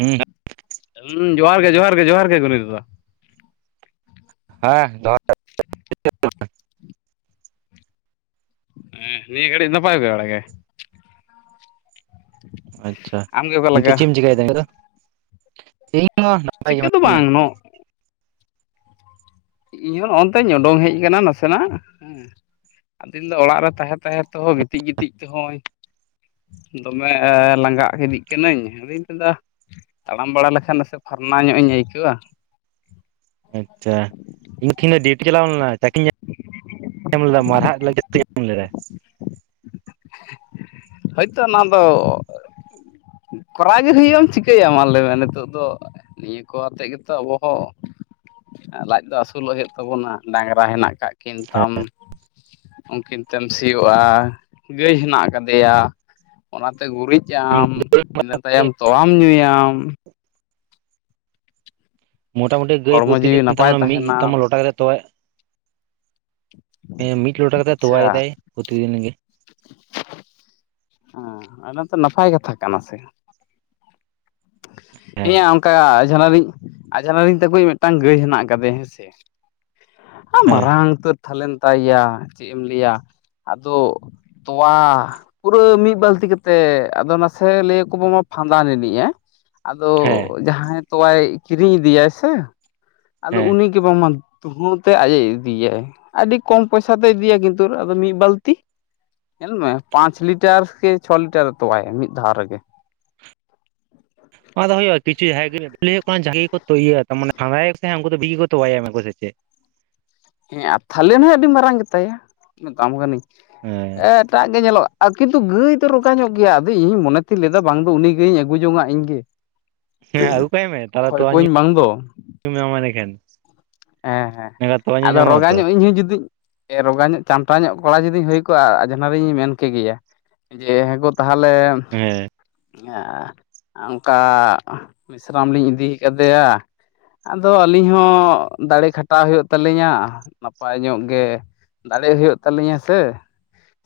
ᱤᱧᱻᱜᱟᱜ ᱾ [unintelligible] ᱩᱸᱝᱻ ᱡᱚᱦᱟᱨ ᱜᱮ, ᱡᱚᱦᱟᱨ ᱜᱮ ᱡᱚᱦᱟᱨ ᱜᱮ, ᱜᱚᱱᱤᱭᱟ ᱫᱟᱫᱟ ᱾ ᱦᱮᱸ, ᱡᱚᱦᱟᱨ ᱜᱮ ᱾ ᱮᱸᱻ ᱱᱤᱭ, ᱜᱷᱟᱹᱲᱤᱠ ᱱᱟᱯᱟᱭ ᱵᱟᱲᱟ ᱜᱮ ᱾ ᱟᱪᱪᱷᱟ! ᱟᱢᱜᱮ ᱚᱠᱟ ᱱᱤᱛᱚᱜ ᱞᱮᱠᱟ ᱪᱮᱫ ᱮᱢ ᱪᱮᱠᱟ ᱮᱫᱟ?, ᱤᱧ ᱦᱚᱸ ᱱᱟᱯᱟᱭ ᱜᱮ, ᱪᱤᱠᱟᱹ ᱫᱚ ᱢᱤᱱᱟᱹᱧᱟ ᱾ ᱵᱟᱝ ᱱᱚ ᱤᱧ ᱦᱚᱸ ᱱᱚᱜᱼᱱᱚᱛᱮᱧ ᱩᱰᱚᱝ ᱦᱮᱡ, ᱟᱠᱟᱱᱟ, ᱱᱟᱥᱮᱱᱟᱜ ᱾ ᱦᱮᱸ ᱾ ᱫᱤᱱ ᱫᱚ, ᱚᱲᱟᱜ ᱨᱮ, ᱛᱟᱦᱮᱸ ᱛᱟᱦᱮᱸ ᱛᱮᱦᱚᱸ, ᱜᱤᱛᱤᱡ ᱜᱤᱛᱤᱡ ᱛᱮᱦᱚᱸᱭ,, ᱫᱚᱢᱮᱻ ᱞᱟᱸᱜᱟᱜ, ᱤᱫᱤᱜ ᱠᱟᱹᱱᱟᱹᱧ [unintelligible] ᱮᱫᱟ ᱾ ᱛᱟᱲᱟᱢ ᱵᱟᱲᱟ ᱞᱮᱠᱷᱟᱱ, ᱱᱟᱥᱮ ᱯᱷᱟᱨᱱᱟᱣ ᱧᱚᱜ ᱤᱧ ᱟᱹᱭᱠᱟ. ᱣᱟ ᱾ ᱟᱪᱪᱷᱟ, ᱤᱧ [unintelligible] ᱫᱚ ᱰᱤᱭᱩᱴᱤ ᱪᱟᱞᱟᱣ ᱞᱮᱱᱟ ᱪᱟᱠᱤᱧ [unintelligible] ᱧᱟᱢ ᱞᱮᱫᱟ ᱾ ᱢᱟᱨᱦᱟᱜ ᱞᱟᱹᱜᱤᱫ ᱛᱮᱜᱮ ᱮᱢ ᱞᱮᱫᱟᱭ ᱾ ᱦᱳᱭᱛᱳ, ᱚᱱᱟ ᱫᱚ ᱠᱚᱨᱟᱣ ᱜᱮ, ᱦᱩᱭᱩᱜᱼᱟᱢ, ᱪᱤᱠᱟᱹᱭᱟᱢ ᱢᱟ, ᱞᱟᱹᱭ ᱢᱮ ᱱᱤᱛᱚᱜ ᱫᱚ ᱾ ᱱᱤᱭᱟᱹ ᱠᱚ, ᱟᱛᱮᱜ ᱜᱮᱛᱚ, ᱟᱵᱚ ᱦᱚ ᱾ ᱞᱟᱡ ᱫᱚ, ᱟᱹᱥᱩᱞᱚᱜ ᱦᱩᱭᱩᱜ ᱛᱟᱵᱚᱱᱟ ᱾ ᱰᱟᱝᱨᱟ ᱦᱮᱱᱟᱜ ᱟᱠᱟᱜ ᱠᱤᱱ ᱛᱟᱢ, ᱩᱱᱠᱤᱱ ᱛᱮᱢ ᱥᱤᱭᱳᱼᱟ ᱾ ᱜᱟᱹᱭ ᱦᱮᱱᱟᱜ ᱟᱠᱟᱫᱮᱭᱟ, ᱚᱱᱟᱛᱮ ᱜᱩᱨᱤᱡ ᱦᱮᱸ ᱟᱢ ᱾ ᱤᱱᱟᱹ, ᱛᱟᱭᱚᱢ ᱛᱳᱣᱟᱢ ᱧᱩᱭᱟᱢ ᱾ ᱢᱚᱴᱟ ᱢᱩᱴᱤ, ᱜᱟᱹᱭ ᱦᱚᱲᱢᱚ ᱯᱨᱚᱛᱤ ᱡᱤᱣᱤ ᱫᱤᱱ ᱛᱟᱢ, ᱱᱟᱯᱟᱭ ᱢᱤᱫ ᱛᱟᱢ ᱛᱟᱦᱮᱱᱟ ᱞᱚᱴᱟ ᱠᱟᱛᱮ, ᱛᱚᱣᱟ ᱭᱮᱜ-ᱟ ᱾ ᱦᱮᱸ, ᱢᱤᱫ ᱞᱚᱴᱟ ᱠᱟᱛᱮᱜ, ᱛᱚᱣᱟ ᱟᱪᱪᱷᱟ ᱭᱮᱫᱟᱭ ᱯᱨᱚᱛᱤ ᱫᱤᱱ ᱜᱮ ᱾ ᱟᱸᱻ ᱚᱱᱟ ᱛᱚ, ᱱᱟᱯᱟᱭ ᱠᱟᱛᱷᱟ ᱠᱟᱱᱟ ᱥᱮ ᱾ ᱦᱮᱸ ᱦᱮᱸᱭᱟ ᱚᱱᱠᱟ, ᱟᱡᱷᱱᱟᱨᱤᱧ, ᱟᱡᱷᱱᱟᱨᱤᱧ ᱛᱟᱠᱚᱭᱤᱡ, ᱢᱤᱫᱴᱟᱝ ᱜᱟᱹᱭ ᱦᱮᱱᱟᱜ ᱟᱠᱟᱫᱮ, ᱦᱮᱸ ᱥᱮ ᱾ ᱦᱮᱸ ᱢᱟᱨᱟᱝ ᱩᱛᱟᱹᱨ ᱛᱷᱟᱞᱮᱱ ᱛᱟᱭᱼᱭᱟ, ᱪᱮᱫ ᱮᱢ ᱞᱟᱹᱭᱟ, ᱟᱫᱚ ᱛᱚᱣᱟ! ᱯᱩᱨᱟᱹ ᱢᱤᱫ ᱵᱟᱹᱞᱛᱤ ᱠᱟᱛᱮᱮᱫ, ᱟᱫᱚ ᱱᱟᱥᱮ ᱞᱟᱹᱭ ᱭᱟᱠᱚ ᱵᱟᱝ ᱯᱷᱟᱸᱫᱟ ᱞᱤᱫᱤᱧᱟᱭ ᱾ ᱟᱫᱚ, ᱦᱮᱸ ᱡᱟᱦᱟᱸᱭ ᱛᱳᱣᱟᱭ ᱠᱤᱨᱤᱧ ᱤᱫᱤᱭᱟᱭ ᱥᱮ, ᱟᱫᱚ ᱦᱮᱸ ᱩᱱᱤ ᱠᱤ ᱵᱟᱝᱢᱟ, ᱫᱷᱩᱦᱟᱹᱶ ᱛᱮ, ᱟᱡ ᱮ ᱤᱫᱤᱼᱭᱟᱭ ᱾ ᱟᱹᱰᱤ ᱠᱚᱢ ᱯᱚᱭᱥᱟ ᱛᱮ, ᱤᱫᱤᱭᱟᱭ ᱾ ᱠᱤᱱᱛᱩ ᱟᱫᱚ ᱢᱤᱫ ᱵᱟᱹᱞᱛᱤ ᱾ ᱧᱮᱞ ᱢᱮ ᱯᱟᱸᱪ ᱞᱤᱴᱟᱨ ᱥᱮ ᱪᱷᱚ ᱞᱤᱴᱟᱨ ᱮ ᱛᱚᱣᱟᱭᱟ ᱢᱤᱫ ᱫᱷᱟᱣ ᱨᱮᱜᱮ᱾ ᱚᱱᱟ ᱫᱚ ᱦᱩᱭᱩᱜᱼᱟ ᱠᱤᱪᱷᱩ ᱦᱟᱭᱵᱤᱨᱤᱴ ᱞᱟᱹᱭ ᱟᱠᱚ ᱡᱟᱹᱜᱮ ᱟᱠᱚ ᱛᱚ ᱤᱭᱟᱹ ᱢᱟᱱᱮ ᱯᱷᱟᱫᱟᱭᱟᱠᱚ ᱛᱟᱦᱮᱭᱟ ᱩᱱᱠᱩ ᱫᱚ ᱵᱤᱨ ᱜᱮᱠᱟ ᱛᱚᱣᱟᱭᱟ ᱢᱮᱱᱟᱠᱚ ᱥᱮᱪᱮᱫ ᱾ ᱦᱮᱸ ᱟᱨ ᱛᱟᱦᱚᱞᱮᱱ ᱦᱚᱸ ᱟᱹᱰᱤ ᱢᱟᱨᱟᱝ ᱜᱮᱛᱟᱭᱟ ᱩᱱᱟᱹᱜ ᱫᱟᱢ ᱠᱟᱹᱱᱟᱹᱧ ᱦᱮᱸ ᱟᱴ ᱮᱴᱟᱜ ᱜᱮ ᱧᱮᱞᱚᱜᱼᱟ ᱠᱤᱱᱛᱩ ᱜᱟᱹᱭ ᱫᱚ ᱨᱠᱟ ᱧᱚᱜ ᱜᱮᱭᱟ ᱟᱫᱚ ᱤᱧᱤᱧ ᱢᱚᱱᱮ ᱛᱤᱧ ᱞᱮᱫᱟ ᱵᱟᱝ ᱫᱚ ᱩᱱᱤ ᱜᱟᱹᱭᱧ ᱟᱹᱜᱩ ᱡᱚᱝᱟ ᱤᱧ ᱜᱮ᱾ ᱦᱮᱸ ᱠᱷᱚᱭ ᱠᱩᱣᱟᱹᱧ ᱵᱟᱝ ᱫᱚ᱾ [unintelligible] ᱨᱮᱠᱷᱮᱱ ᱦᱮᱸ ᱦᱮᱸ ᱟᱫᱚ ᱨᱚᱜᱟ ᱛᱚ ᱧᱚᱜ ᱤᱧ ᱦᱚᱸ ᱡᱩᱫᱤᱧ ᱨᱚᱜᱟ ᱧᱚᱜ ᱪᱟᱢᱴᱟ ᱧᱚᱜ ᱠᱚᱲᱟ ᱡᱩᱫᱤᱧ ᱦᱩᱭ ᱠᱚᱜᱼᱟ, ᱟᱡᱷᱱᱟᱨᱤᱧ ᱢᱮᱱ ᱠᱮᱜᱮᱭᱟ ᱡᱮᱸ ᱦᱮᱸ ᱜᱚ ᱛᱟᱦᱚᱞᱮ ᱦᱮᱸ ᱟᱨ ᱚᱝᱠᱟ ᱢᱤᱥᱨᱟᱢ ᱞᱤᱧ ᱤᱫᱤ ᱠᱟᱫᱮᱭᱟ ᱟᱫᱚ ᱟᱹᱞᱤᱧ ᱦᱚᱸ ᱫᱟᱲᱮ ᱠᱷᱟᱴᱟᱣ ᱦᱩᱭᱩᱜ ᱛᱟᱹᱟᱞᱤᱧᱟ ᱱᱟᱯᱟᱭ ᱧᱚᱜ ᱜᱮ ᱫᱟᱲᱮᱜ ᱦᱩᱭᱩᱜ ᱛᱟᱹᱟᱞᱤᱧᱟ ᱥᱮ,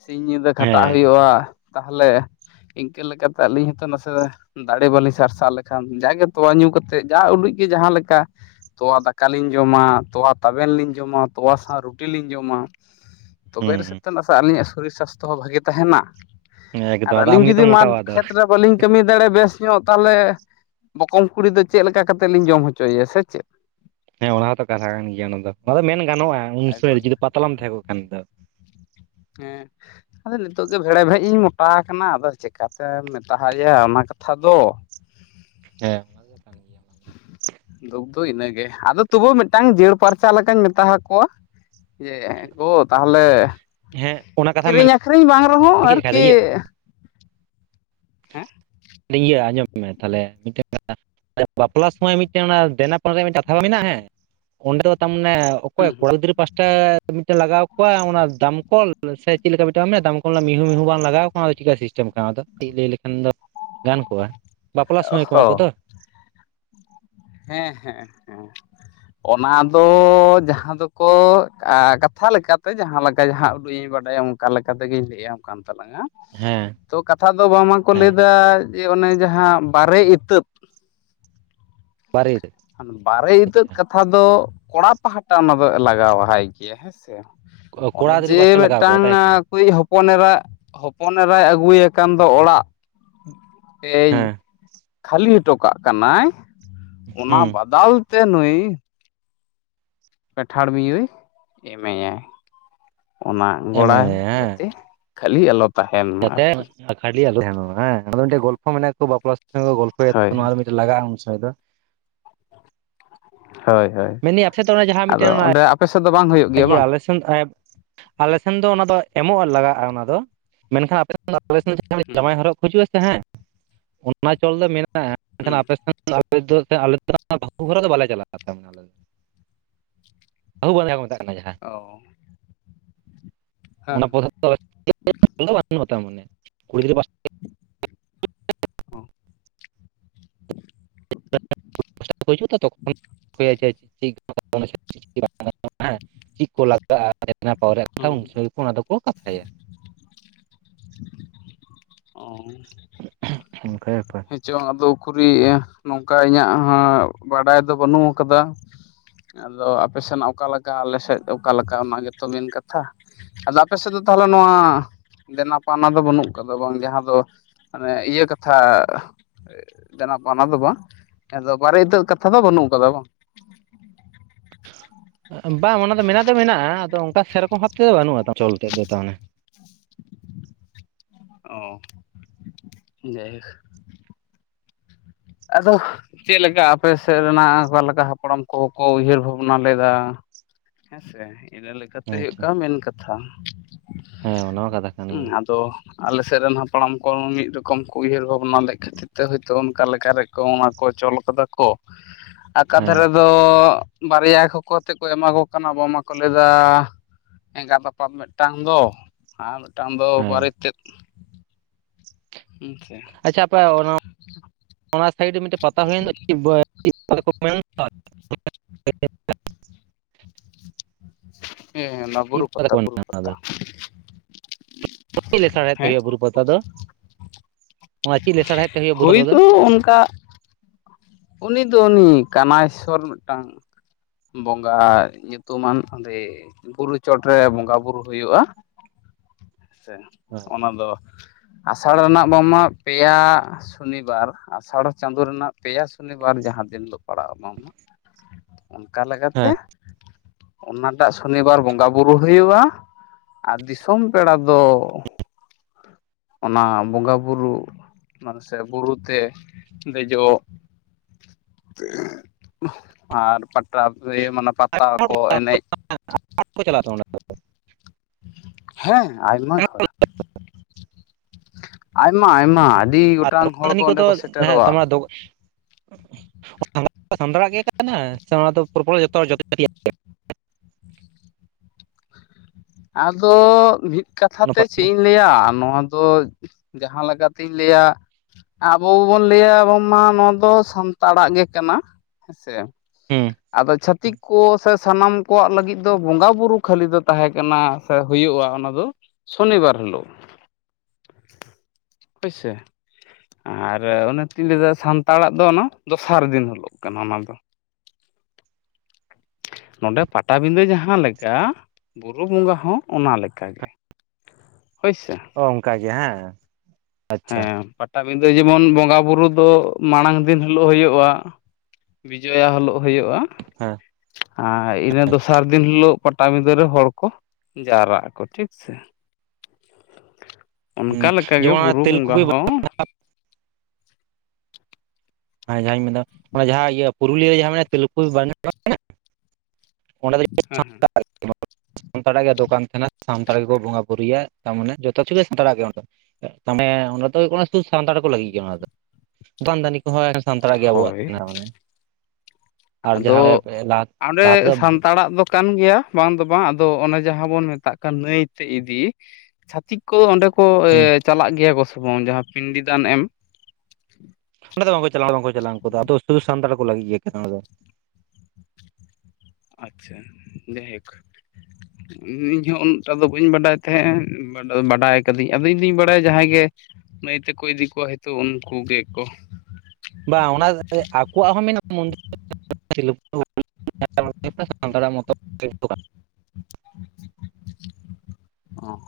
ᱥᱤᱧ ᱧᱤᱫᱟᱹ ᱠᱷᱟᱴᱟᱜ ᱦᱮᱸ ᱦᱩᱭᱩᱜᱼᱟ᱾ ᱛᱟᱦᱚᱞᱮ ᱤᱝᱠᱟᱹ ᱞᱮᱠᱟᱛᱮ ᱟᱹᱞᱤᱧ ᱦᱚᱸᱛᱚ ᱱᱟᱥᱮ ᱫᱚ ᱫᱟᱲᱮ ᱵᱟᱹᱞᱤᱧ ᱥᱟᱨᱥᱟᱣ ᱞᱮᱠᱷᱟᱱ, ᱡᱟᱜᱮ ᱛᱳᱣᱟ ᱧᱩ ᱠᱟᱛᱮᱫ ᱡᱟ ᱩᱞᱩᱡ ᱜᱮ ᱡᱟᱦᱟᱸ ᱞᱮᱠᱟ ᱛᱚᱣᱟ ᱫᱟᱠᱟ ᱞᱤᱧ ᱡᱚᱢᱟ, ᱛᱚᱣᱟ ᱛᱟᱵᱮᱱ ᱞᱤᱧ ᱡᱚᱢᱟ, ᱛᱚᱣᱟ ᱥᱟᱶ ᱨᱩᱴᱤ ᱞᱤᱧ ᱡᱚᱢᱟ᱾ ᱛᱚᱵᱮ ᱨᱮ ᱦᱩᱸ ᱥᱮᱫ ᱛᱮ ᱱᱟᱥᱮ ᱟᱹᱞᱤᱧᱟᱜ ᱥᱚᱨᱤᱨ ᱥᱟᱥᱛᱚ ᱦᱚᱸ ᱵᱷᱟᱜᱮ ᱛᱟᱦᱮᱸᱱᱟ᱾ ᱟᱨ ᱮᱠᱫᱚᱢ ᱟᱫᱚ ᱟᱹᱞᱤᱧ ᱟᱢ ᱡᱩᱫᱤ ᱜᱮᱛᱚᱢ ᱢᱟᱴ ᱢᱚᱴᱟᱣᱟ ᱟᱫᱚ ᱠᱷᱮᱛᱨᱮ ᱵᱟᱹᱞᱤᱧ ᱠᱟᱹᱢᱤ ᱫᱟᱲᱮ ᱵᱮᱥ ᱧᱚᱜ ᱛᱟᱦᱚᱞᱮ ᱢᱟᱠᱚᱢ ᱠᱩᱲᱤ ᱫᱚ ᱪᱮᱫ ᱞᱮᱠᱟ ᱠᱟᱛᱮᱫ ᱞᱤᱧ ᱡᱚᱢ ᱦᱚᱪᱚᱭᱮᱭᱟ ᱥᱮ ᱪᱮᱫ? ᱦᱮᱸ ᱚᱱᱟ ᱦᱚᱸᱛᱚ ᱠᱟᱛᱷᱟ ᱠᱟᱱ ᱜᱮᱭᱟ ᱚᱱᱟᱫᱚ ᱚᱱᱟ ᱫᱚ ᱢᱮᱱ ᱜᱟᱱᱚᱜᱼᱟ ᱩᱱ ᱥᱚᱢᱚᱭ ᱮᱠᱵᱟᱨᱮ ᱡᱩᱫᱤ ᱯᱟᱛᱞᱟᱢ ᱛᱟᱦᱮᱸ ᱠᱚᱜ ᱠᱷᱟᱱ ᱫᱚ᱾ ᱦᱮᱸ᱾ ᱟᱫᱚ ᱱᱤᱛᱚᱜ ᱜᱮ ᱵᱷᱮᱲᱮ ᱵᱷᱮᱡ ᱤᱧ ᱢᱚᱴᱟ ᱠᱟᱱᱟ ᱟᱫᱚ ᱪᱤᱠᱟᱛᱮᱢ ᱢᱮᱛᱟᱫᱭᱟ ᱚᱱᱟ ᱠᱟᱛᱷᱟ ᱫᱚ᱾ ᱦᱮᱸ ᱚᱱᱟ ᱫᱚ ᱠᱟᱱ ᱜᱮᱭᱟ᱾ ᱫᱩᱠ ᱫᱚ ᱤᱱᱟᱹᱜᱮ ᱟᱫᱚ ᱛᱚᱵᱩ ᱢᱤᱫᱴᱟᱝ ᱡᱟᱹᱲ ᱯᱟᱨᱪᱟ ᱞᱮᱠᱟᱧ ᱢᱮᱛᱟ ᱠᱚᱣᱟ, ᱡᱮ ᱜᱳ ᱛᱟᱦᱚᱞᱮ ᱦᱮᱸ ᱚᱱᱟ ᱠᱟ ᱠᱤᱨᱤᱧ ᱟᱠᱷᱨᱤᱧ ᱵᱟᱝ ᱨᱮᱦᱚᱸ ᱟᱨᱠᱤ ᱦᱮᱸ ᱤᱭᱟᱹ ᱟᱸᱡᱚᱢ ᱢᱮ ᱛᱟᱦᱞᱮ ᱢᱤᱫᱴᱮᱱ ᱠᱟᱛᱷᱟ, ᱵᱟᱯᱞᱟ ᱥᱚᱢᱚᱭ ᱢᱤᱫᱴᱮᱱ ᱚᱱᱟ ᱫᱮᱱᱟ ᱯᱟᱱᱟ ᱨᱮᱭᱟᱜ ᱢᱤᱫᱴᱮᱱ ᱠᱟᱛᱷᱟᱵᱟ ᱢᱮᱱᱟᱜᱼᱟ ᱦᱮᱸ ᱚᱸᱰᱮ ᱫᱚ ᱛᱟᱨᱢᱟᱱᱮ ᱚᱠᱚᱭ ᱦᱩᱸ ᱦᱩᱸ ᱠᱚᱲᱟ ᱜᱤᱫᱽᱨᱟᱹ ᱯᱟᱥᱴᱟ ᱢᱤᱫᱴᱮᱱ ᱞᱟᱜᱟᱣ ᱠᱚᱣᱟ ᱚᱱᱟ ᱫᱟᱢᱠᱚᱞ ᱥᱮ ᱪᱮᱫ ᱞᱮᱠᱟ ᱢᱤᱫᱴᱟᱝ ᱢᱮ ᱫᱟᱢᱠᱚᱞ ᱨᱮᱱᱟᱜ ᱢᱤᱦᱩ ᱢᱤᱦᱩ ᱵᱟᱝ ᱞᱟᱜᱟᱣ ᱱᱚᱣᱟᱫᱚ ᱪᱮᱠᱟ ᱥᱤᱥᱴᱮᱢ ᱠᱟᱱᱟᱫᱚ ᱠᱟᱹᱴᱤᱡ ᱞᱟᱹᱭ ᱞᱮᱠᱷᱟᱱ ᱫᱚ ᱜᱟᱱ ᱠᱚᱜᱼᱟ, ᱵᱟᱯᱞᱟ ᱥᱩᱢᱚᱭ ᱠᱚ ᱮᱢᱟ ᱚᱦᱚ ᱠᱚᱫᱚ ᱦᱮᱸ ᱦᱮᱸ ᱦᱮᱸ᱾ ᱚᱱᱟ ᱫᱚ ᱡᱟᱦᱟᱸ ᱫᱚᱠᱚ ᱟ ᱠᱟᱛᱷᱟ ᱞᱮᱠᱟᱛᱮ ᱡᱟᱦᱟᱸ ᱞᱮᱠᱟ ᱡᱟᱦᱟᱸ ᱩᱰᱩᱠᱤᱧ ᱵᱟᱰᱟᱭᱟ ᱚᱝ ᱠᱟ ᱞᱮᱠᱟ ᱛᱮᱜᱤᱧ ᱞᱟᱹᱭ ᱟᱢ ᱠᱟᱱ ᱛᱞᱟᱝᱼᱟ ᱦᱮᱸ᱾ ᱛᱚ ᱠᱟᱛᱷᱟ ᱫᱚ ᱵᱟᱝᱢᱟᱠᱚ ᱦᱮᱸ ᱞᱟᱹᱭᱫᱟ ᱡᱮ ᱚᱱᱮ ᱡᱟᱦᱟᱸ ᱵᱟᱨᱮ ᱤᱛᱟᱹᱫ ᱵᱟᱨᱮ ᱤᱛᱟᱹᱫ? ᱦᱟᱸᱱᱮ ᱵᱟᱨᱮ ᱤᱛᱟᱹᱫ ᱠᱟᱛᱷᱟ ᱫᱚ ᱠᱚᱲᱟ ᱯᱟᱦᱴᱟ ᱚᱱᱟ ᱫᱚ ᱞᱟᱜᱟᱣᱟᱭ ᱜᱮᱭᱟ ᱦᱮᱸᱥᱮ᱾ ᱚᱱᱮ ᱠᱚᱲᱟ ᱜᱤᱫᱽᱨᱟᱹ ᱡᱮ ᱯᱟᱥᱴᱟ ᱞᱟᱜᱟᱣ ᱠᱚᱣᱟ ᱢᱤᱫᱴᱟᱝ ᱛᱟᱭᱛᱚ ᱟᱠᱚᱣᱤᱡ ᱦᱚ ᱯᱚᱱ ᱮᱨᱟ ᱦᱚᱯᱚᱱ ᱮᱨᱟᱭ ᱟᱹᱜᱩ ᱠᱟᱱ ᱫᱚ ᱚᱲᱟᱜ ᱮᱭ ᱦᱮᱸ ᱠᱷᱟᱹᱞᱤ ᱦᱚᱴᱚ ᱠᱟᱜ ᱠᱟᱱᱟᱭ ᱚᱱᱟ ᱦᱩᱸ ᱵᱟᱫᱟᱞ ᱛᱮ ᱱᱩᱭ ᱯᱮᱸᱴᱷᱟᱲ ᱢᱤᱭᱩ ᱮᱢᱮᱭᱟᱭ ᱚᱱᱟ ᱜᱚᱲᱟ ᱮᱢᱟᱭᱟᱭ ᱦᱮᱸ ᱡᱟᱛᱮ ᱠᱷᱟᱞᱤ ᱟᱞᱚ ᱛᱟᱦᱮᱱ ᱢᱟ ᱡᱟᱛᱮ ᱟᱨᱠᱤ ᱠᱷᱟᱹᱞᱤ ᱟᱞᱚ [unintelligible] ᱦᱮᱸ ᱟᱫᱚ ᱢᱤᱫᱴᱟᱡ ᱜᱚᱞᱯᱚ ᱢᱟᱱᱮᱜ ᱛᱚ ᱵᱟᱯᱞᱟ ᱦᱳᱭ [unintelligible] ᱞᱟᱜᱟᱜᱼᱟ ᱩᱱᱥᱚᱭ ᱫᱚᱼᱼ ᱦᱳᱭ ᱦᱳᱭ ᱢᱮᱱᱫᱟᱹᱧ ᱟᱯᱮ ᱥᱮᱫ ᱫᱚ ᱚᱱᱟ ᱡᱟᱦᱟᱸ ᱢᱤᱫᱴᱮᱱ ᱟᱫᱚ ᱚᱱᱟ ᱚᱸᱰᱮ ᱟᱯᱮ ᱥᱮᱫ ᱫᱚ ᱵᱟᱝ ᱦᱩᱭᱩᱜᱼᱟ ᱤᱭᱟᱹ ᱟᱞᱮ ᱥᱮᱼᱼ [unintelligible] ᱟᱞᱮ ᱥᱮᱱ ᱫᱚ ᱚᱱᱟ ᱫᱚ ᱮᱢᱚᱜᱼᱟ ᱞᱟᱜᱟᱜᱼᱟ ᱚᱱᱟ ᱫᱚ ᱢᱮᱱ ᱠᱷᱟᱱ ᱟᱯᱮ [inaudible] [inaudible] ᱦᱩᱸ ᱡᱟᱶᱟᱭ ᱦᱚᱨᱚᱜ ᱦᱤᱡᱩᱜ ᱟᱥᱮ ᱦᱮᱸ ᱚᱱᱟ ᱪᱚᱞ ᱫᱚ ᱢᱮᱱᱟᱜᱼᱟ ᱮᱠᱷᱟᱱ ᱦᱩᱸ ᱟᱯᱮ ᱥᱮᱱᱼᱼ [unintelligible] ᱟᱞᱮ ᱫᱚ ᱟᱞᱮ ᱫᱚ ᱵᱟᱹᱦᱩ ᱦᱚᱨᱟ ᱫᱚ ᱵᱟᱞᱮ ᱪᱟᱞᱟᱜ [unintelligible] [unintelligible] ᱚᱻ [unintelligible] ᱚᱜ [inaudible] [unintelligible] ᱦᱮᱸ ᱪᱮᱫ ᱠᱚ ᱞᱟᱜᱟᱜᱼᱟ [unintelligible] ᱠᱟᱛᱷᱟ ᱦᱩᱸ ᱩᱱ ᱥᱚᱢᱚᱭ ᱚᱱᱟ ᱫᱚ ᱠᱚ ᱠᱟᱛᱷᱟᱭᱟ ᱚᱝ ᱚᱱᱠᱟ ᱵᱮᱯᱟᱨᱼᱼ ᱦᱮᱪᱚᱝ ᱟᱫᱚ ᱩᱠᱨᱤᱡ ᱱᱚᱝᱠᱟ ᱤᱧᱟᱹᱜ ᱦᱚᱸ ᱵᱟᱰᱟᱭ ᱫᱚ ᱵᱟᱹᱱᱩᱜ ᱠᱟᱫᱟ ᱟᱫᱚ ᱟᱯᱮ ᱥᱮᱱᱟᱜ ᱚᱠᱟ ᱞᱮᱠᱟ ᱟᱞᱮ ᱥᱮᱫ ᱚᱠᱟ ᱞᱮᱠᱟ ᱚᱱᱟ ᱜᱮᱛᱚ ᱢᱮᱱ ᱠᱟᱛᱷᱟ ᱟᱫᱚ ᱟᱯᱮ ᱥᱮᱫ ᱫᱚ ᱛᱟᱦᱚᱞᱮ ᱱᱚᱣᱟ ᱫᱮᱱᱟ ᱯᱟᱣᱱᱟ ᱫᱚ ᱵᱟᱹᱱᱩᱜ ᱠᱟᱫᱟ ᱵᱟᱝ ᱡᱟᱦᱟᱸ ᱫᱚᱼᱼ ᱢᱟᱱᱮ ᱤᱭᱟᱹ ᱠᱟᱛᱷᱟᱼᱼ ᱫᱮᱱᱟ ᱯᱟᱣᱱᱟ ᱫᱚ ᱵᱟᱝ ᱮᱫᱚ ᱵᱟᱨᱮ ᱤᱛᱟᱹ ᱠᱟᱛᱷᱟ ᱫᱚ ᱵᱟᱹᱱᱩᱜ ᱠᱟᱫᱟ ᱵᱟᱝ ᱵᱟᱝ ᱚᱱᱟ ᱫᱚ ᱢᱮᱱᱟᱜ ᱫᱚ ᱢᱮᱱᱟᱜᱼᱟ ᱟᱫᱚ ᱚᱱᱠᱟ ᱥᱮᱨᱚᱠᱚᱢ ᱵᱷᱟᱵ ᱛᱮᱫᱚ ᱵᱟᱹᱱᱩᱜᱼᱟ [unintelligible] ᱫᱚ ᱛᱟᱱᱮ ᱚ ᱡᱟᱭ ᱦᱳᱠᱼᱼ ᱟᱫᱚᱼᱼ ᱪᱮᱫ ᱞᱮᱠᱟ ᱟᱯᱮ ᱥᱮᱫ ᱨᱮᱱᱟᱜ ᱚᱠᱟ ᱞᱮᱠᱟ ᱦᱟᱯᱲᱟᱢ ᱠᱚ ᱦᱚᱸ ᱠᱚ ᱩᱭᱦᱟᱹᱨ ᱵᱷᱟᱵᱽᱱᱟ ᱞᱮᱫᱟ ᱦᱮᱸ ᱥᱮ ᱤᱨᱟᱞᱼᱼ ᱠᱟᱛᱮ ᱦᱩᱭᱩᱜ ᱟᱪᱪᱷᱟ ᱠᱟᱱᱟ ᱢᱮᱱ ᱠᱟᱛᱷᱟ ᱦᱮᱸ ᱚᱱᱟ ᱢᱟ ᱠᱟᱛᱷᱟ ᱠᱟᱱ ᱦᱩᱸ ᱜᱮᱭᱟ ᱟᱫᱚᱼᱼ ᱟᱞᱮ ᱥᱮᱫ ᱨᱮᱱ ᱦᱟᱯᱲᱟᱢ ᱠᱚ ᱢᱤᱫ ᱨᱚᱠᱚᱢ ᱠᱚ ᱩᱭᱦᱟᱹᱨ ᱵᱷᱟᱵᱱᱟ ᱞᱮᱫ ᱠᱷᱟᱹᱛᱤᱨ ᱛᱮ ᱦᱳᱭᱛᱳ ᱚᱱᱠᱟ ᱞᱮᱠᱼᱼ ᱠᱷᱟᱨᱮᱡ ᱠᱚ ᱚᱱᱟ ᱠᱚ ᱪᱚᱞ ᱠᱟᱫᱟ ᱠᱚ ᱟᱠᱟ ᱦᱮᱸ ᱫᱷᱟᱨᱮᱼᱼ ᱟᱫᱚ ᱵᱟᱨᱭᱟ ᱠᱚ ᱠᱚ ᱟᱛᱮᱫ ᱠᱚ ᱮᱢᱟ ᱠᱚ ᱠᱟᱱᱟ ᱟᱵᱚ ᱢᱟᱠᱚ ᱞᱟᱭ ᱫᱟ ᱮᱸᱜᱟᱛ ᱟᱯᱟᱛ ᱢᱤᱫᱴᱟᱝ ᱫᱚ ᱟᱨ ᱢᱤᱫᱴᱟᱝ ᱫᱚ ᱦᱮᱸ ᱵᱟᱨ ᱛᱮᱫᱼᱼ ᱟᱪᱪᱷᱟ ᱟᱯᱮ ᱚᱱᱟᱼᱼ ᱚᱱᱟ ᱥᱟᱭᱤᱰ ᱨᱮ ᱢᱤᱫᱴᱮᱡ ᱯᱟᱛᱟ ᱦᱩᱭᱮᱱ ᱫᱚ [unintelligible] ᱦᱮᱸ ᱚᱱᱟ ᱵᱩᱨᱩ ᱪᱮᱫ ᱯᱟᱛᱟ ᱠᱚ ᱵᱩᱨᱩ ᱢᱮᱱᱟ ᱯᱟᱛᱟ ᱪᱮᱫ ᱞᱮ ᱥᱟᱬᱦᱮᱫ ᱛᱮ ᱦᱮᱸ ᱦᱩᱭᱩᱜᱼᱟ ᱵᱩᱨᱩ ᱯᱟᱛᱟ ᱫᱚ ᱱᱚᱣᱟ ᱪᱮᱫ ᱞᱮ ᱥᱮᱬᱦᱮᱫ ᱛᱮ ᱦᱩᱭᱩᱜᱼᱟ ᱵᱩᱨᱩ ᱯᱟᱛᱟ ᱫᱚ ᱛᱚ ᱚᱱᱠᱟᱼᱼ ᱩᱱᱤ ᱫᱚ ᱩᱱᱤ ᱠᱟᱱᱟᱭᱥᱥᱚᱨ ᱢᱮᱫᱴᱟᱝᱼᱼ ᱵᱚᱸᱜᱟ ᱧᱩᱛᱩᱢᱟᱱ ᱚᱸᱰᱮ ᱵᱩᱨᱩ ᱪᱚᱴ ᱨᱮ ᱵᱚᱸᱜᱟ ᱵᱩᱨᱩ ᱦᱳᱭᱳᱜᱼᱟ ᱥᱮᱼᱼ ᱦᱳᱭ ᱚᱱᱟ ᱫᱚ ᱟᱥᱟᱲ ᱨᱮᱱᱟᱜ ᱵᱟᱝ ᱢᱟ ᱯᱮᱭᱟᱼᱼ ᱥᱚᱱᱤᱵᱟᱨ ᱟᱥᱟᱲ ᱪᱟᱸᱫᱳ ᱨᱮᱱᱟᱜ ᱯᱮᱭᱟ ᱥᱚᱱᱤᱵᱟᱨ ᱡᱟᱦᱟᱸ ᱫᱤᱱ ᱫᱚ ᱯᱟᱲᱟᱜ ᱢᱟ ᱚᱠᱟ ᱞᱮᱠᱟ ᱛᱮ ᱦᱮᱸ ᱚᱱᱟᱴᱟᱜ ᱥᱚᱱᱤᱵᱟᱨ ᱵᱚᱸᱜᱟ ᱵᱩᱨᱩ ᱦᱩᱭᱩᱜᱼᱟ ᱟᱨ ᱫᱤᱥᱚᱢ ᱯᱮᱲᱟ ᱫᱚ ᱚᱱᱟ ᱵᱚᱸᱜᱟ ᱵᱩᱨᱩ ᱢᱟᱱᱮ ᱥᱮ ᱵᱩᱨᱩ ᱛᱮ ᱫᱮᱡᱚᱜ ᱟᱨ ᱯᱟᱴᱟᱵ ᱨᱮ ᱢᱟᱱᱟ ᱯᱟᱛᱟ ᱠᱚ ᱮᱱᱮᱡᱼᱼ [unintelligible] ᱠᱚ ᱪᱟᱞᱟᱜ ᱛᱟᱵᱚᱱᱟ ᱛᱚᱼᱼ ᱦᱮᱸ ᱟᱭᱢᱟ ᱜᱷᱚᱲᱟ, ᱟᱭᱢᱟ-ᱟᱭᱢᱟ ᱟᱹᱰᱤ ᱜᱚᱴᱟᱝ ᱦᱚᱲ ᱠᱚ ᱫᱚᱠᱟᱱᱫᱟᱱᱤ ᱚᱸᱰᱮ ᱠᱚᱫᱚ ᱠᱚ ᱦᱮᱸ ᱥᱮᱴᱮᱨᱚᱜ-ᱟ, [unintelligible] ᱥᱟᱱᱛᱟᱲᱟᱜ ᱜᱮ ᱠᱟᱱᱟ ᱥᱮ ᱱᱚᱣᱟ ᱫᱚ ᱡᱷᱚᱛᱚ ᱡᱟᱹᱛᱤᱭᱟᱜ? ᱟᱫᱚ, ᱢᱤᱫ ᱠᱟᱛᱷᱟ ᱚᱱᱟ ᱛᱮ ᱯᱟᱛᱟ ᱪᱮᱜ ᱫᱚ ᱤᱧᱼᱼ ᱞᱟᱹᱭᱟ, ᱱᱚᱣᱟ ᱫᱚ ᱡᱟᱦᱟᱸ ᱞᱮᱠᱟ ᱛᱤᱧ ᱞᱟᱹᱭᱟᱼᱼ ᱟᱵᱚ ᱵᱚᱱ ᱞᱟᱹᱭᱟ ᱵᱟᱝᱢᱟ ᱱᱚᱣᱟ ᱫᱚ ᱥᱟᱱᱛᱟᱲᱟᱜ ᱜᱮ ᱠᱟᱱᱟ, ᱦᱮᱸᱥᱮᱼᱼ ᱦᱩᱸ ᱟᱫᱚ ᱪᱷᱟᱹᱛᱤᱠ ᱠᱚ ᱥᱮ ᱥᱟᱱᱟᱢ ᱠᱚᱣᱟᱜ ᱞᱟᱹᱜᱤᱫ ᱫᱚ ᱵᱚᱸᱜᱟ ᱵᱩᱨᱩᱳ ᱠᱷᱟᱹᱞᱤ ᱫᱚ ᱛᱟᱦᱮᱸᱼᱼ ᱠᱟᱱᱟ, ᱥᱮ ᱦᱩᱭᱩᱜ-ᱟ ᱚᱱᱟ ᱫᱚ ᱥᱚᱱᱤᱵᱟᱨ ᱦᱤᱞᱳᱜᱼᱼ ᱦᱳᱭᱥᱮ ᱟᱨ ᱚᱱᱟᱛᱤᱧ ᱞᱟᱹᱭᱫᱟ ᱥᱟᱱᱛᱟᱲᱟᱜ ᱫᱚ ᱚᱱᱟ ᱫᱚᱥᱟᱨ ᱫᱤᱱ ᱦᱤᱞᱳ ᱠᱟᱱᱟ ᱚᱱᱟ ᱫᱚ, [inaudible] ᱱᱚᱸᱰᱮ ᱯᱟᱴᱟᱵᱤᱸᱫᱟᱹ ᱡᱟᱦᱟᱸ ᱞᱮᱠᱟ, ᱵᱩᱨᱩ ᱵᱚᱸᱜᱟ ᱦᱚᱸ ᱚᱱᱟ ᱞᱮᱠᱟᱜᱮ᱾ ᱦᱳᱭ ᱥᱮ, ᱚ ᱚᱱᱠᱟ ᱜᱮ, ᱦᱮᱸ? ᱦᱮ, ᱟᱪᱪᱷᱟ ᱯᱟᱴᱟᱵᱤᱫᱟᱹ ᱡᱮᱢᱚᱱ ᱵᱚᱸᱜᱟ ᱵᱩᱨᱩ ᱫᱚ ᱢᱟᱲᱟᱝ ᱫᱤᱱ ᱦᱤᱞᱳᱜ ᱦᱩᱭᱩᱜ-ᱟ, ᱵᱤᱡᱚᱭᱟ ᱦᱳᱞᱚᱜ ᱦᱩᱭᱩᱜ-ᱟ᱾ ᱦᱮᱸ ᱟᱸ ᱤᱱᱟᱹ ᱫᱚᱥᱟᱨ ᱫᱤᱱ ᱦᱤᱞᱳᱜ ᱯᱟᱴᱟᱵᱤᱸᱫᱟᱹ ᱨᱮ ᱦᱚᱲ ᱠᱚᱼᱼ ᱡᱟᱣᱨᱟᱜ ᱟᱠᱚ ᱴᱷᱤᱠ ᱥᱮ, [inaudible] ᱚᱱᱠᱟ ᱞᱮᱠᱟᱜᱮ ᱡᱮᱢᱚᱱ ᱚᱱᱟ ᱵᱩᱨᱩ ᱵᱚᱸᱜᱟ ᱛᱮᱞᱠᱩᱯᱤ ᱦᱚᱸᱼᱼ ᱟᱸ ᱡᱟᱦᱟᱸᱧ ᱢᱮᱱᱫᱟ ᱚᱱᱟ ᱡᱟᱦᱟᱸ ᱤᱭᱟᱹ ᱯᱩᱨᱩᱞᱤᱭᱟᱹ ᱨᱮ ᱡᱟᱦᱟᱸ ᱢᱮᱱᱟᱜ-ᱟ ᱛᱤᱞᱠᱩᱯᱤ ᱵᱟᱨᱱᱤ ᱜᱷᱟᱴ ᱡᱟᱦᱟ ᱢᱮᱱᱟᱜ-ᱟᱼᱼ ᱚᱸᱰᱮ ᱫᱚ [unintelligible] ᱥᱟᱱᱛᱟᱲᱟᱜ ᱜᱮ ᱫᱚᱠᱟᱱ ᱛᱟᱦᱮᱸᱱᱟ, ᱥᱟᱱᱛᱟᱲ ᱜᱮᱠᱚ ᱵᱚᱸᱜᱟ-ᱵᱩᱨᱩᱭᱟ ᱛᱟᱢᱟᱱᱮ ᱡᱚᱛᱚ ᱠᱤᱪᱷᱩ ᱜᱮ ᱥᱟᱱᱛᱟᱲ-ᱟᱜ ᱜᱮ ᱚᱰᱮ ᱫᱚ, ᱢᱟᱱᱮ, ᱚᱰᱮ ᱫᱚ ᱦᱩᱭᱩᱜ ᱠᱟᱱᱟ ᱥᱟᱱᱛᱟᱲ ᱠᱚ ᱞᱟᱹᱜᱤᱫ ᱜᱮ ᱚᱱᱟ ᱫᱚ᱾ ᱫᱟᱱ-ᱫᱟᱱᱤᱼᱼ ᱦᱳᱭ, ᱥᱟᱱᱛᱟᱲᱟᱜ ᱜᱮ ᱟᱵᱚᱣᱟᱜ ᱦᱳᱭ ᱠᱟᱱᱟ ᱢᱟᱱᱮ, ᱟᱨ ᱟᱫᱚ ᱡᱟᱦᱟᱸ ᱞᱟᱦᱟ ᱚᱸᱰᱮ ᱞᱟᱦᱟ ᱛᱮᱫᱚ ᱥᱟᱱᱛᱟᱲᱟᱜ ᱫᱚᱼᱼ ᱠᱟᱱ ᱜᱮᱭᱟ ᱵᱟᱝ ᱫᱚ ᱵᱟᱝ ᱟᱫᱚ ᱚᱱᱮ ᱡᱟᱦᱟᱸ ᱵᱚᱱ ᱢᱮᱛᱟᱜ ᱠᱟᱱ ᱱᱟᱹᱭ ᱛᱮ ᱤᱫᱤᱼᱼ ᱪᱷᱟᱛᱤᱠ ᱠᱚ ᱚᱸᱰᱮ ᱠᱚ ᱦᱩᱸ ᱪᱟᱞᱟᱜ ᱜᱮᱭᱟ ᱠᱚ ᱥᱮ ᱵᱟᱝ? ᱡᱟᱦᱟᱸ ᱯᱤᱱᱰᱤ ᱫᱟᱱ ᱮᱢ, ᱚᱸᱰᱮ ᱫᱚ ᱵᱟᱝ ᱠᱚ ᱪᱞᱟᱜ-ᱟ ᱵᱟᱝᱠᱚ ᱪᱟᱟᱜ-ᱟ ᱩᱱᱠᱩ ᱟᱫᱚ, ᱥᱩᱫᱩ ᱥᱟᱱᱛᱟᱲ ᱠᱚ ᱞᱟᱹᱜᱤᱫ ᱜᱮ ᱠᱟᱱᱟ ᱚᱱᱟ ᱫᱚ᱾ ᱟᱪᱪᱷᱟ ᱡᱟᱭ ᱦᱳᱠ, [inaudible] ᱤᱧᱦᱚᱸ ᱩᱱᱟᱹᱜ ᱴᱟ ᱫᱚ ᱵᱟᱹᱧ ᱵᱟᱰᱟᱭ ᱛᱟᱦᱮᱸᱜ-ᱟ, ᱵᱟᱰᱟᱭ ᱠᱟᱹᱫᱟᱹᱧ ᱟᱫᱚ ᱤᱧ ᱫᱤᱧ ᱵᱟᱲᱟᱭᱟ ᱡᱟᱦᱟᱸᱭ ᱜᱮᱼᱼ ᱱᱟᱹᱭ ᱛᱮᱠᱚ ᱤᱫᱤ ᱠᱚᱣᱟ ᱦᱚᱭᱛᱳ ᱩᱱᱠᱩ ᱜᱮᱠᱚᱼᱼ ᱵᱟᱝ ᱚᱱᱟ ᱫᱮ [unintelligible] ᱟᱠᱚᱣᱟᱜ ᱦᱚᱸ ᱢᱮᱱᱟᱜ-ᱟ [unintelligible] [unintelligible] ᱚᱸ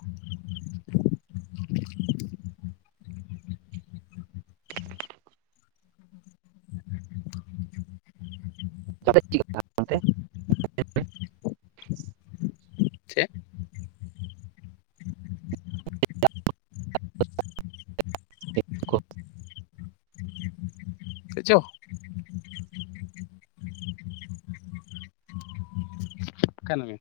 [unintelligible] [unintelligible] ᱪᱮᱜᱼᱼ ᱪᱮᱜ ᱠᱚ, ᱪᱮᱫ ᱪᱚ ᱠᱟᱱ ᱜᱮᱭᱟ,